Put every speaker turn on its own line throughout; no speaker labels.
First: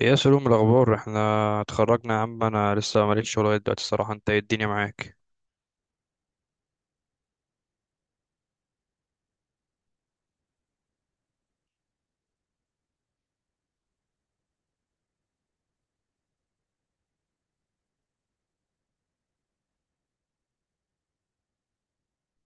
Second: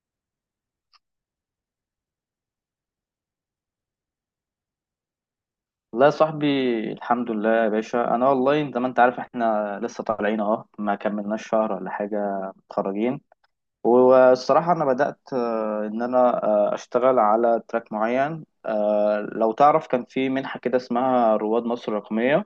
ايه يا سلوم الاخبار؟ احنا اتخرجنا يا عم، انا لسه ماليش شغل لغايه دلوقتي الصراحه. انت ايه الدنيا معاك؟
والله يا صاحبي، الحمد لله يا باشا. انا والله زي ما انت عارف احنا لسه طالعين، ما كملناش شهر ولا حاجه متخرجين. والصراحه انا بدات ان انا آه، اشتغل على تراك معين. لو تعرف كان في منحه كده اسمها رواد مصر الرقميه.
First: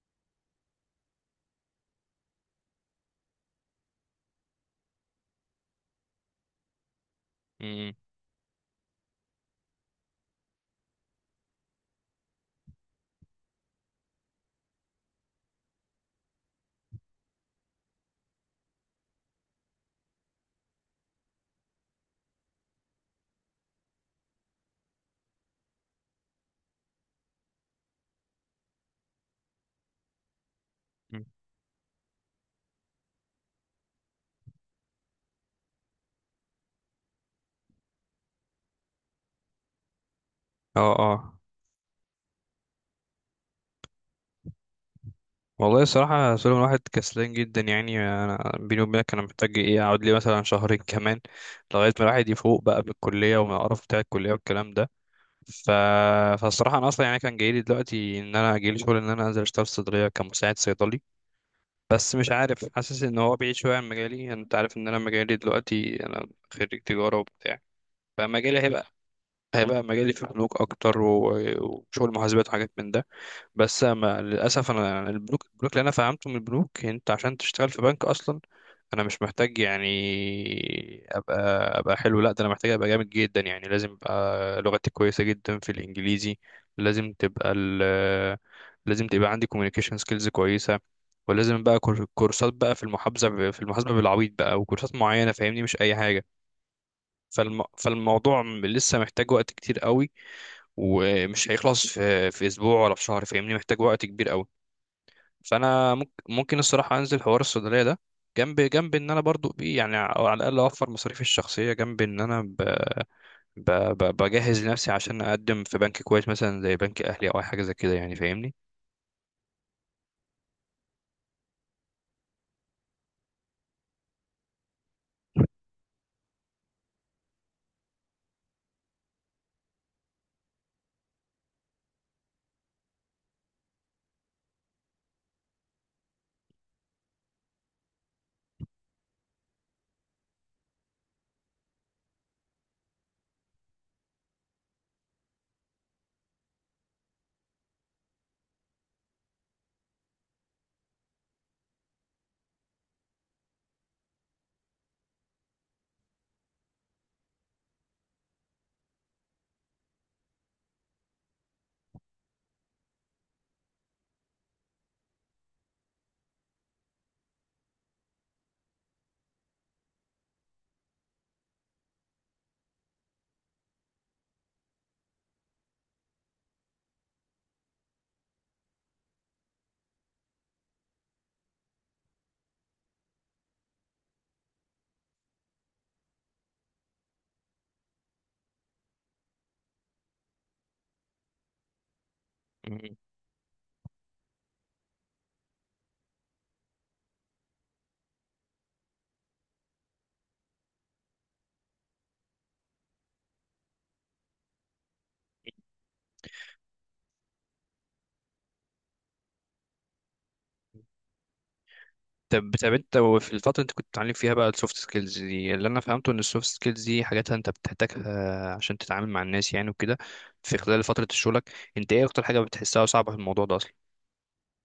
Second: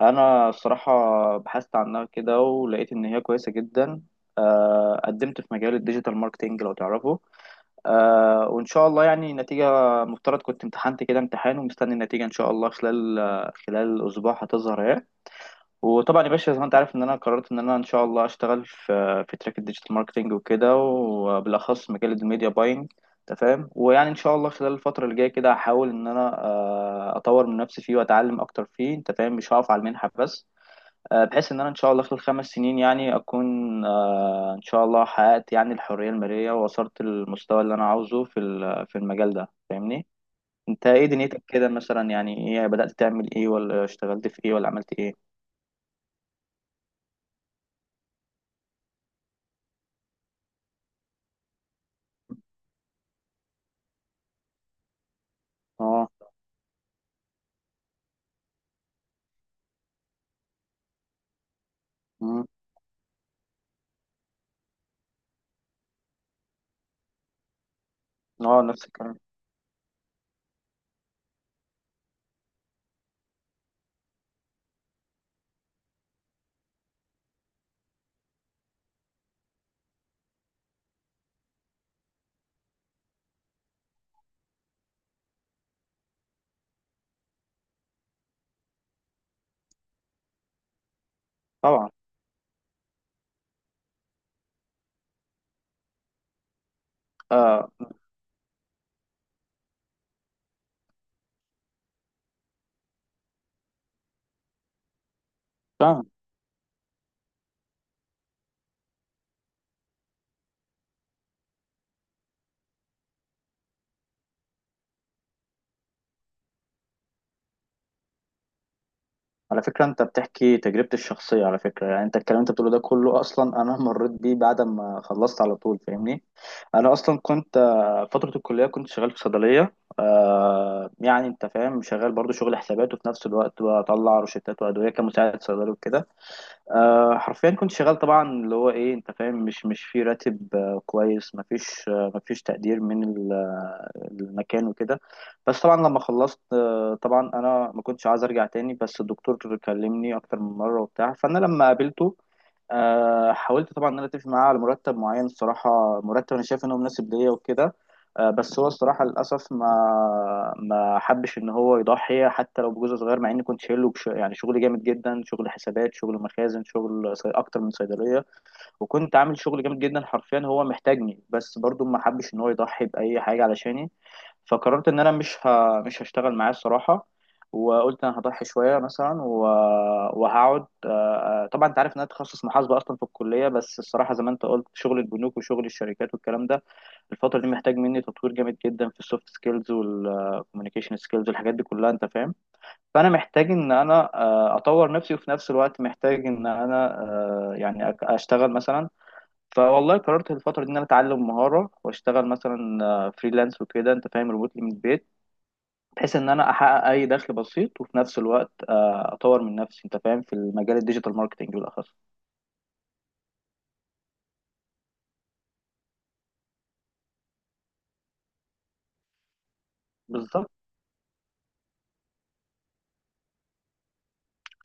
انا الصراحه بحثت عنها كده ولقيت ان هي كويسه جدا. قدمت في مجال الديجيتال ماركتينج لو تعرفه.
مم.
وإن شاء الله يعني النتيجة، مفترض كنت امتحنت كده امتحان ومستني النتيجة إن شاء الله خلال خلال أسبوع هتظهر أهي. وطبعا يا باشا زي ما أنت عارف إن أنا قررت إن أنا إن شاء الله أشتغل في تراك الديجيتال ماركتينج وكده، وبالأخص مجال الميديا باينج أنت فاهم. ويعني إن شاء الله خلال الفترة اللي جاية كده هحاول إن أنا أطور من نفسي فيه وأتعلم أكتر فيه، أنت فاهم، مش هقف على المنحة بس. بحيث ان انا ان شاء الله خلال 5 سنين يعني اكون ان شاء الله حققت يعني الحرية المالية، ووصلت للمستوى اللي انا عاوزه في في المجال ده فاهمني. انت
اه،
ايه
اه،
دنيتك كده مثلا؟ يعني ايه، بدأت تعمل ايه ولا اشتغلت في ايه ولا عملت ايه؟
والله الصراحه يا سلوم، الواحد كسلان جدا يعني. انا بيني وبينك انا محتاج ايه، اقعد لي مثلا شهرين كمان لغايه ما الواحد يفوق بقى من الكليه ومن القرف بتاع الكليه والكلام ده. ف...
اه.
فالصراحه انا اصلا يعني كان جاي لي دلوقتي ان انا جاي لي شغل ان انا انزل اشتغل في صيدليه كمساعد صيدلي. بس مش
مم.
عارف، حاسس ان هو بعيد شويه عن مجالي. انت عارف ان انا مجالي دلوقتي، انا خريج تجاره وبتاع. فمجالي
اه نفس
هيبقى
الكلام.
هيبقى مجالي في البنوك اكتر، و- وشغل محاسبات وحاجات من ده. بس ما للاسف انا يعني البنوك اللي انا فهمته من البنوك، انت عشان تشتغل في بنك اصلا انا مش محتاج يعني ابقى ابقى حلو. لا ده انا محتاج ابقى جامد جدا، يعني لازم ابقى لغتي كويسه جدا في الانجليزي. لازم تبقى ال لازم تبقى عندي communication skills كويسه. ولازم بقى
طبعا.
كورسات بقى في المحاسبه بالعبيط بقى، وكورسات معينه فاهمني، مش اي حاجه.
آه.
فالموضوع لسه محتاج وقت كتير قوي، ومش هيخلص في اسبوع ولا في شهر فاهمني، محتاج وقت كبير قوي. فانا ممكن الصراحه انزل حوار الصيدليه ده جنب ان انا برضو يعني على الاقل اوفر مصاريفي الشخصيه، جنب ان انا ب ب ب بجهز لنفسي عشان اقدم في بنك كويس مثلا زي بنك اهلي او اي حاجه زي كده يعني فاهمني.
على فكرة انت بتحكي تجربتي الشخصية على فكرة. يعني انت الكلام انت بتقوله ده كله اصلا انا مريت بيه بعد ما خلصت على طول فاهمني. انا اصلا كنت فترة الكلية كنت شغال في صيدلية. يعني انت فاهم شغال برضو شغل حسابات، وفي نفس الوقت بطلع روشتات وادوية كمساعد صيدلي وكده. حرفيا كنت شغال طبعا اللي هو ايه انت فاهم، مش في راتب كويس، مفيش مفيش تقدير من المكان وكده. بس طبعا لما خلصت، طبعا انا ما كنتش عايز ارجع تاني، بس الدكتور كلمني اكتر من مره وبتاع، فانا لما قابلته حاولت طبعا ان انا اتفق معاه على مرتب معين. الصراحه مرتب انا شايف انه مناسب ليا وكده. بس هو الصراحه للاسف ما حبش ان هو يضحي حتى لو بجزء صغير، مع اني كنت شايله يعني شغل جامد جدا، شغل حسابات، شغل مخازن، اكتر من صيدليه. وكنت عامل شغل جامد جدا حرفيا، هو محتاجني بس برضو ما حبش ان هو يضحي باي حاجه علشاني. فقررت ان انا مش هشتغل معاه الصراحه. وقلت انا هضحي شويه مثلا وهقعد. طبعا انت عارف ان انا تخصص محاسبه اصلا في الكليه، بس الصراحه زي ما انت قلت شغل البنوك وشغل الشركات والكلام ده الفتره دي محتاج مني تطوير جامد جدا في السوفت سكيلز والكوميونيكيشن سكيلز والحاجات دي كلها انت فاهم.
مم.
فانا محتاج ان انا اطور نفسي، وفي نفس الوقت محتاج ان انا يعني اشتغل مثلا. فوالله قررت الفترة دي إن أنا أتعلم مهارة وأشتغل مثلا فريلانس وكده أنت فاهم، ريموتلي من البيت، بحيث إن أنا أحقق أي دخل بسيط، وفي نفس الوقت أطور من نفسي أنت فاهم في المجال الديجيتال ماركتينج بالأخص.
طب انت في الفتره اللي انت كنت بتتعلم فيها بقى السوفت سكيلز دي، اللي انا فهمته ان السوفت سكيلز دي حاجات انت بتحتاجها عشان تتعامل مع الناس يعني وكده.
بالظبط.
في خلال فتره شغلك انت ايه اكتر حاجه بتحسها صعبه في الموضوع ده اصلا؟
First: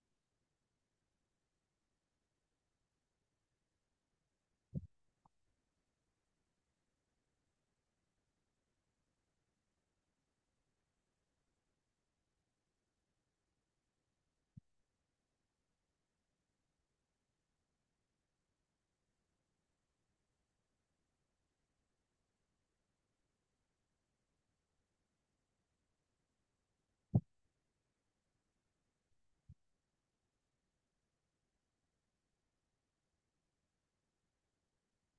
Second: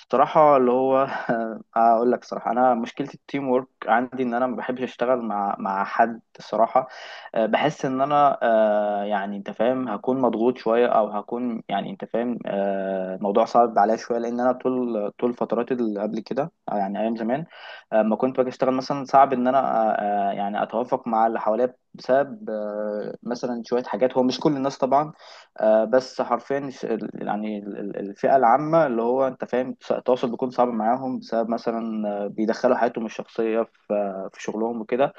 بصراحة اللي هو أقول لك صراحة أنا مشكلة التيم وورك عندي إن أنا ما بحبش أشتغل مع حد الصراحة. بحس إن أنا يعني أنت فاهم هكون مضغوط شوية، أو هكون يعني أنت فاهم الموضوع صعب عليا شوية، لأن أنا طول فترات اللي قبل كده أو يعني أيام زمان ما كنت باجي أشتغل مثلا، صعب إن أنا أه، أه، يعني أتوافق مع اللي حواليا بسبب مثلا شوية حاجات، هو مش كل الناس طبعا. بس حرفيا يعني الفئة العامة اللي هو انت فاهم التواصل بيكون صعب معاهم بسبب مثلا بيدخلوا حياتهم الشخصية في في شغلهم وكده.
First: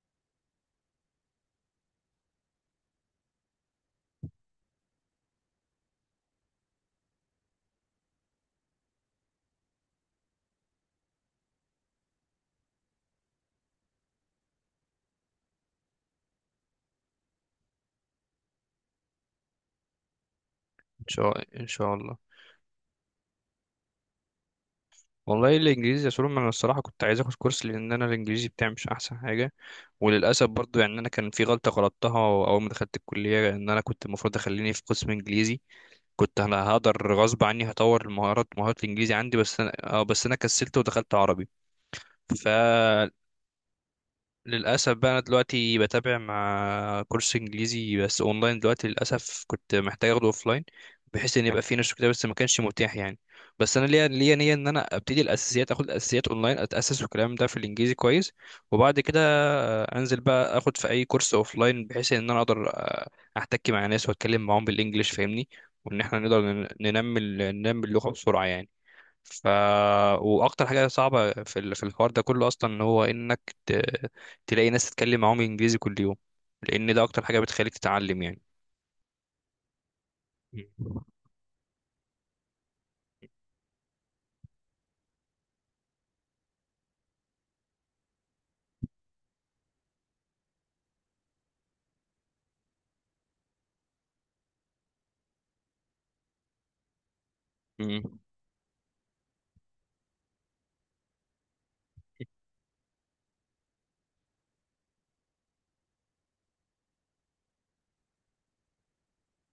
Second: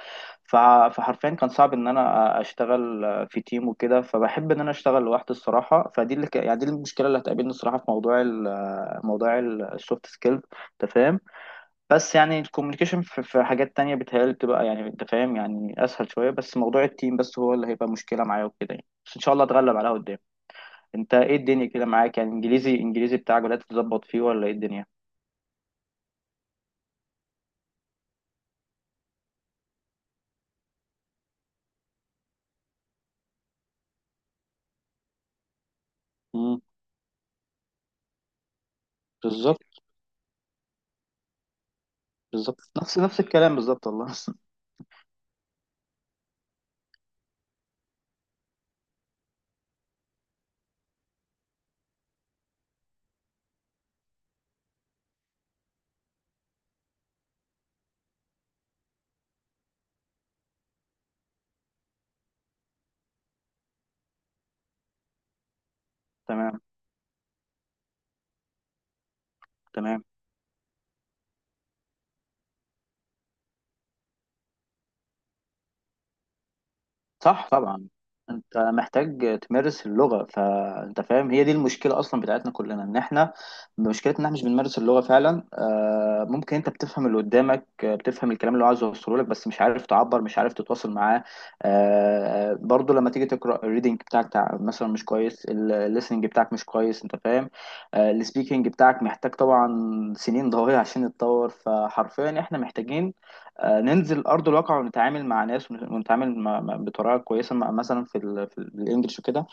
فحرفيا كان صعب ان انا اشتغل في تيم وكده، فبحب ان انا اشتغل لوحدي الصراحة. فدي يعني دي المشكلة اللي هتقابلني الصراحة في موضوع ال... آه، موضوع السوفت سكيلز انت فاهم. بس يعني الكوميونيكيشن في حاجات تانية بتهيألي بتبقى يعني انت فاهم يعني اسهل شوية، بس موضوع التيم بس هو اللي هيبقى مشكلة معايا وكده يعني، بس ان شاء الله اتغلب عليها قدام. انت ايه الدنيا
ان
كده
شاء الله.
معاك؟ يعني انجليزي بتاعك بدأت تظبط فيه ولا ايه الدنيا؟
والله الانجليزي يا سولو انا الصراحه كنت عايز اخد كورس، لان انا الانجليزي بتاعي مش احسن حاجه. وللاسف برضو يعني انا كان في غلطه غلطتها، اول ما دخلت الكليه ان انا كنت المفروض اخليني في قسم انجليزي، كنت
مم.
انا هقدر غصب عني هطور مهارات الانجليزي عندي. بس انا
بالظبط.
اه بس انا كسلت ودخلت عربي. ف
بالظبط نفس الكلام بالظبط والله
للأسف بقى أنا دلوقتي بتابع مع كورس إنجليزي، بس أونلاين. دلوقتي للأسف كنت محتاج أخده أوفلاين، بحيث إن يبقى فيه نشر كده، بس ما كانش متاح يعني. بس أنا ليا نية إن أنا أبتدي الأساسيات، أخد الأساسيات أونلاين، أتأسس والكلام ده في الإنجليزي كويس. وبعد كده أنزل بقى أخد في أي كورس أوفلاين، بحيث إن أنا أقدر أحتك مع ناس وأتكلم معاهم بالإنجليش فاهمني، وإن إحنا نقدر
تمام.
ننمي ننمي اللغة بسرعة يعني. ف
تمام.
واكتر حاجه صعبه في في الحوار ده كله اصلا ان هو انك تلاقي ناس تتكلم معاهم انجليزي كل يوم، لان ده اكتر حاجه
صح
بتخليك
طبعا.
تتعلم يعني.
انت محتاج تمارس اللغة، فانت
مم.
فاهم هي دي المشكلة اصلا بتاعتنا كلنا، ان احنا مشكلتنا ان احنا مش بنمارس اللغة فعلا. ممكن انت بتفهم اللي قدامك، بتفهم الكلام اللي هو عايز يوصله لك، بس مش عارف تعبر، مش عارف تتواصل معاه. برضو لما تيجي تقرأ الريدنج بتاعك مثلا مش كويس، الليسننج بتاعك مش كويس انت فاهم.
مم.
السبيكنج بتاعك محتاج طبعا سنين ضوئية عشان يتطور. فحرفيا احنا محتاجين ننزل ارض الواقع ونتعامل مع ناس ونتعامل بطريقه كويسه مثلا في الانجليش وكده.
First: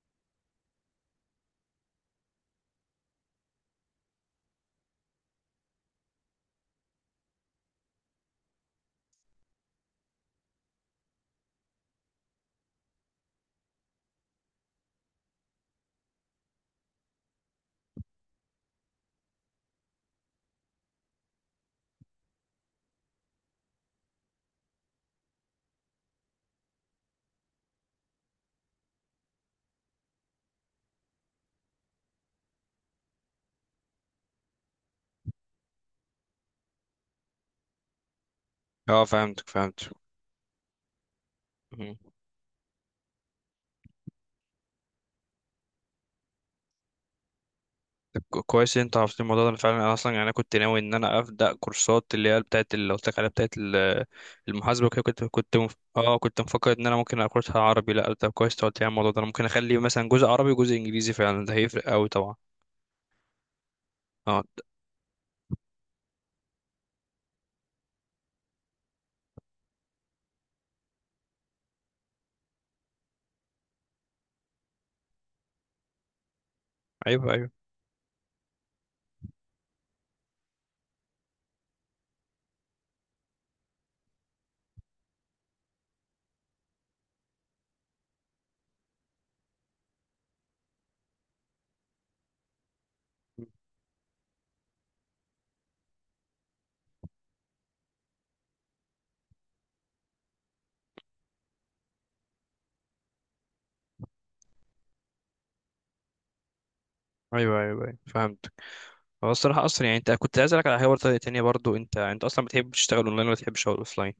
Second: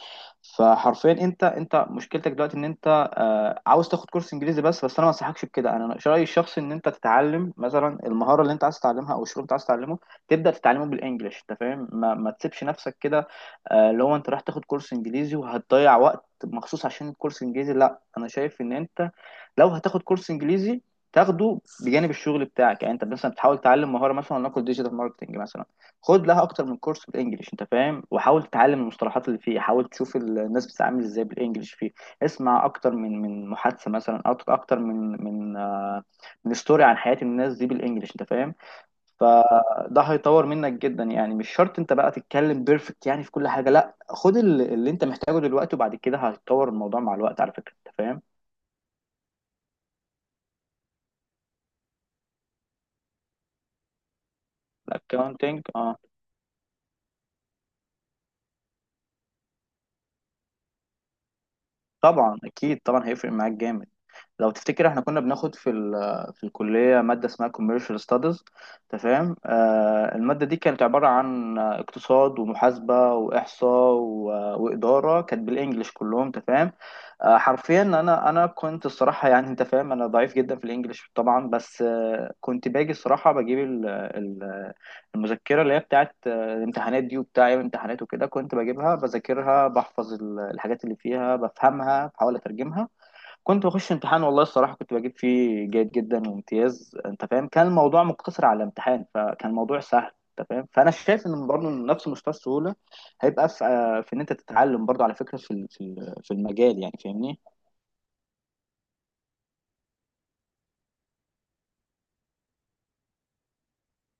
فحرفيا انت مشكلتك دلوقتي ان انت عاوز تاخد كورس انجليزي، بس انا ما انصحكش بكده. انا رايي الشخصي ان انت تتعلم مثلا المهاره اللي انت عايز تتعلمها او الشغل اللي انت عايز تتعلمه تبدا تتعلمه بالانجليش انت فاهم، ما تسيبش نفسك كده. اللي هو انت رايح تاخد كورس انجليزي وهتضيع وقت مخصوص عشان الكورس انجليزي، لا انا شايف ان انت لو هتاخد كورس انجليزي تاخده بجانب الشغل بتاعك. يعني انت مثلا بتحاول تتعلم مهاره مثلا نقول ديجيتال ماركتنج مثلا، خد لها اكتر من كورس بالانجلش انت فاهم، وحاول تتعلم المصطلحات اللي فيه، حاول تشوف الناس بتتعامل ازاي بالانجلش فيه. اسمع اكتر من محادثه مثلا، أو اكتر من من ستوري عن حياه الناس دي بالانجلش انت فاهم.
اه، فهمتك، فهمت.
فده هيطور منك جدا، يعني مش شرط انت
مم.
بقى تتكلم بيرفكت يعني في كل حاجه، لا خد اللي انت محتاجه دلوقتي وبعد كده هيتطور الموضوع مع الوقت على فكره انت
طب
فاهم.
كويس إن انت عرفت الموضوع ده. أنا فعلا، انا اصلا يعني انا كنت ناوي ان انا ابدا كورسات، اللي هي بتاعت اللي قلت لك عليها، بتاعت المحاسبه وكده. كنت كنت
الاكونتنج
مف...
اه.
اه كنت مفكر ان انا ممكن اخدها عربي. لا طب كويس إنت قلت لي على الموضوع ده، انا ممكن اخلي مثلا جزء عربي وجزء انجليزي، فعلا ده هيفرق قوي طبعا.
طبعا اكيد طبعا هيفرق معاك جامد.
اه.
لو تفتكر احنا كنا بناخد في ال في الكلية مادة اسمها commercial studies تمام. آه المادة دي كانت عبارة عن اقتصاد ومحاسبة وإحصاء وإدارة، كانت بالإنجلش كلهم تمام.
ايوه، ايوه.
حرفيا انا كنت الصراحة يعني انت فاهم انا ضعيف جدا في الإنجليش طبعا، بس كنت باجي الصراحة بجيب المذكرة اللي هي بتاعت الامتحانات دي وبتاع أيام الامتحانات وكده، كنت بجيبها بذاكرها بحفظ الحاجات اللي فيها بفهمها بحاول أترجمها، كنت بخش امتحان والله الصراحة كنت بجيب فيه جيد جدا وامتياز انت فاهم. كان الموضوع مقتصر على الامتحان فكان الموضوع سهل انت فاهم. فانا شايف ان برضه نفس مستوى السهولة هيبقى في, في ان انت تتعلم برضه على فكرة في في المجال يعني فاهمني.
ايوه، ايوه, أيوة. فهمت. هو الصراحة أصلا يعني أنت كنت عايز أسألك على حوار تانية، برضو أنت أصلا بتحب تشتغل أونلاين ولا بتحب تشتغل أوفلاين؟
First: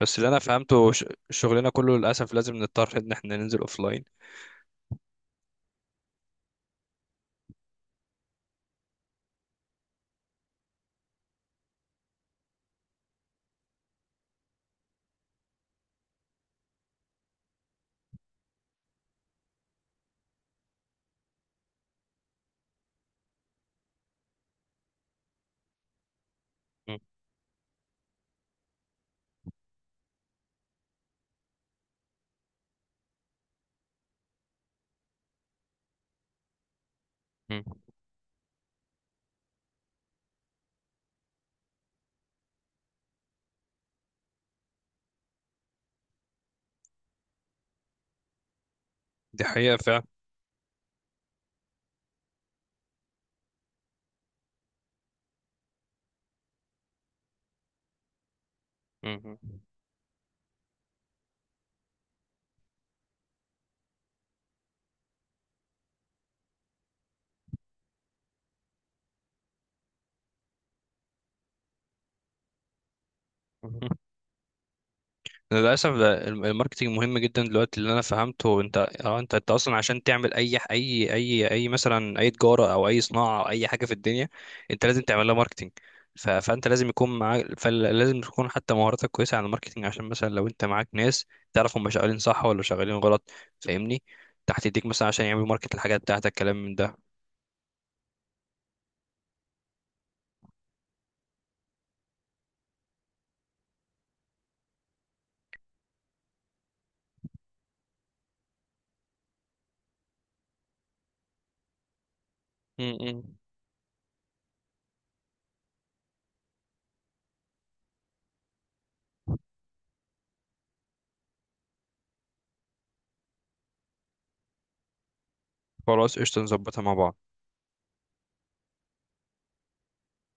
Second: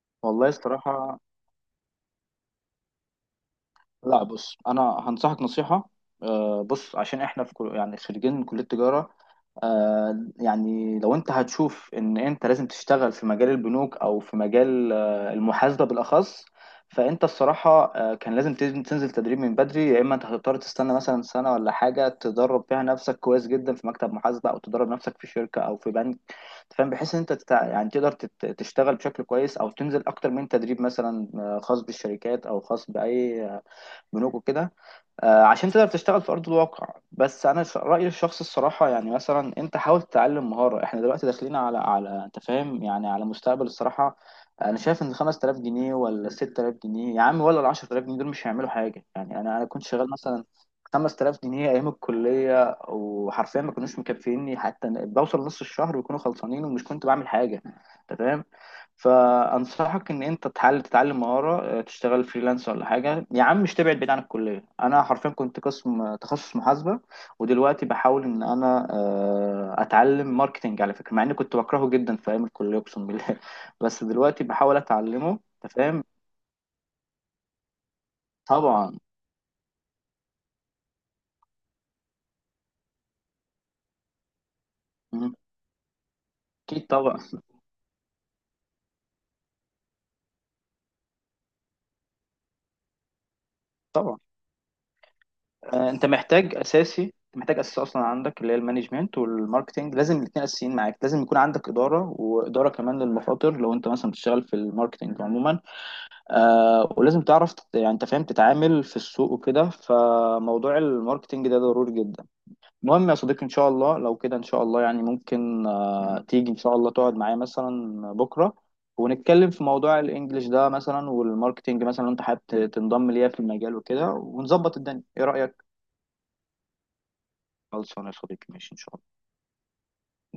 بس اللي أنا
والله
فهمته ش-
الصراحة.
شغلنا كله للأسف لازم نضطر إن إحنا ننزل أوفلاين.
لا بص انا هنصحك نصيحة. بص عشان احنا في يعني خريجين من كلية تجارة. يعني لو انت هتشوف ان انت لازم تشتغل في مجال البنوك او في مجال المحاسبة بالاخص، فانت الصراحة كان لازم تنزل تدريب من بدري، يا اما انت هتضطر تستنى مثلا سنة ولا حاجة تدرب فيها نفسك كويس جدا في مكتب محاسبة، او تدرب نفسك في شركة او في بنك أنت فاهم،
م-
بحيث ان انت يعني تقدر تشتغل بشكل كويس، او تنزل اكتر من تدريب مثلا خاص بالشركات او خاص باي بنوك وكده. عشان تقدر تشتغل في ارض الواقع. بس
م.
انا رايي الشخصي الصراحه يعني مثلا انت حاول تتعلم مهاره، احنا دلوقتي داخلين على انت فاهم يعني على مستقبل الصراحه. انا شايف ان 5000 جنيه ولا 6000 جنيه يا عم ولا ال 10000 جنيه دول مش هيعملوا حاجه يعني.
دي
انا
حقيقة
كنت
فعلا.
شغال مثلا 5000 جنيه ايام الكليه وحرفيا ما كانوش مكفيني حتى بوصل نص الشهر ويكونوا خلصانين ومش كنت بعمل حاجه انت فاهم.
م-
فانصحك ان انت تحاول تتعلم مهاره تشتغل فريلانس ولا حاجه يا عم، مش تبعد بعيد عن الكليه. انا حرفيا كنت قسم تخصص محاسبه، ودلوقتي بحاول ان انا اتعلم ماركتنج على فكره، مع اني كنت بكرهه جدا في ايام الكليه اقسم بالله
م.
بس دلوقتي بحاول اتعلمه انت
للاسف
فاهم.
ده الماركتينج مهم جدا دلوقتي، اللي انا فهمته انت
طبعا.
اه انت انت اصلا عشان تعمل اي مثلا اي تجاره او اي صناعه او اي حاجه في الدنيا، انت لازم تعمل
مم.
لها ماركتينج. فانت
اكيد
لازم
طبعا
يكون معاك، فلازم تكون حتى مهاراتك كويسه على الماركتينج عشان مثلا لو انت معاك ناس تعرف هم شغالين صح ولا شغالين غلط فاهمني،
طبعا.
تحت ايديك مثلا عشان يعملوا ماركت الحاجات
انت
بتاعتك
محتاج
كلام من ده.
اساسي، محتاج اساسي اصلا عندك اللي هي المانجمنت والماركتنج، لازم الاثنين اساسيين معاك. لازم يكون عندك اداره، واداره كمان للمخاطر لو انت مثلا بتشتغل في الماركتنج عموما. ولازم تعرف يعني انت فاهم تتعامل في السوق وكده، فموضوع الماركتينج ده ضروري جدا.
م-
المهم يا
م.
صديقي ان شاء الله لو كده ان شاء الله، يعني ممكن تيجي ان شاء الله تقعد معايا مثلا بكرة ونتكلم في موضوع الانجليش ده مثلا والماركتينج مثلا، لو انت حابب تنضم ليا في المجال وكده ونظبط الدنيا. ايه رأيك؟
خلاص قشطه، نظبطها مع بعض.
خلصانه يا صديقي ماشي ان شاء الله.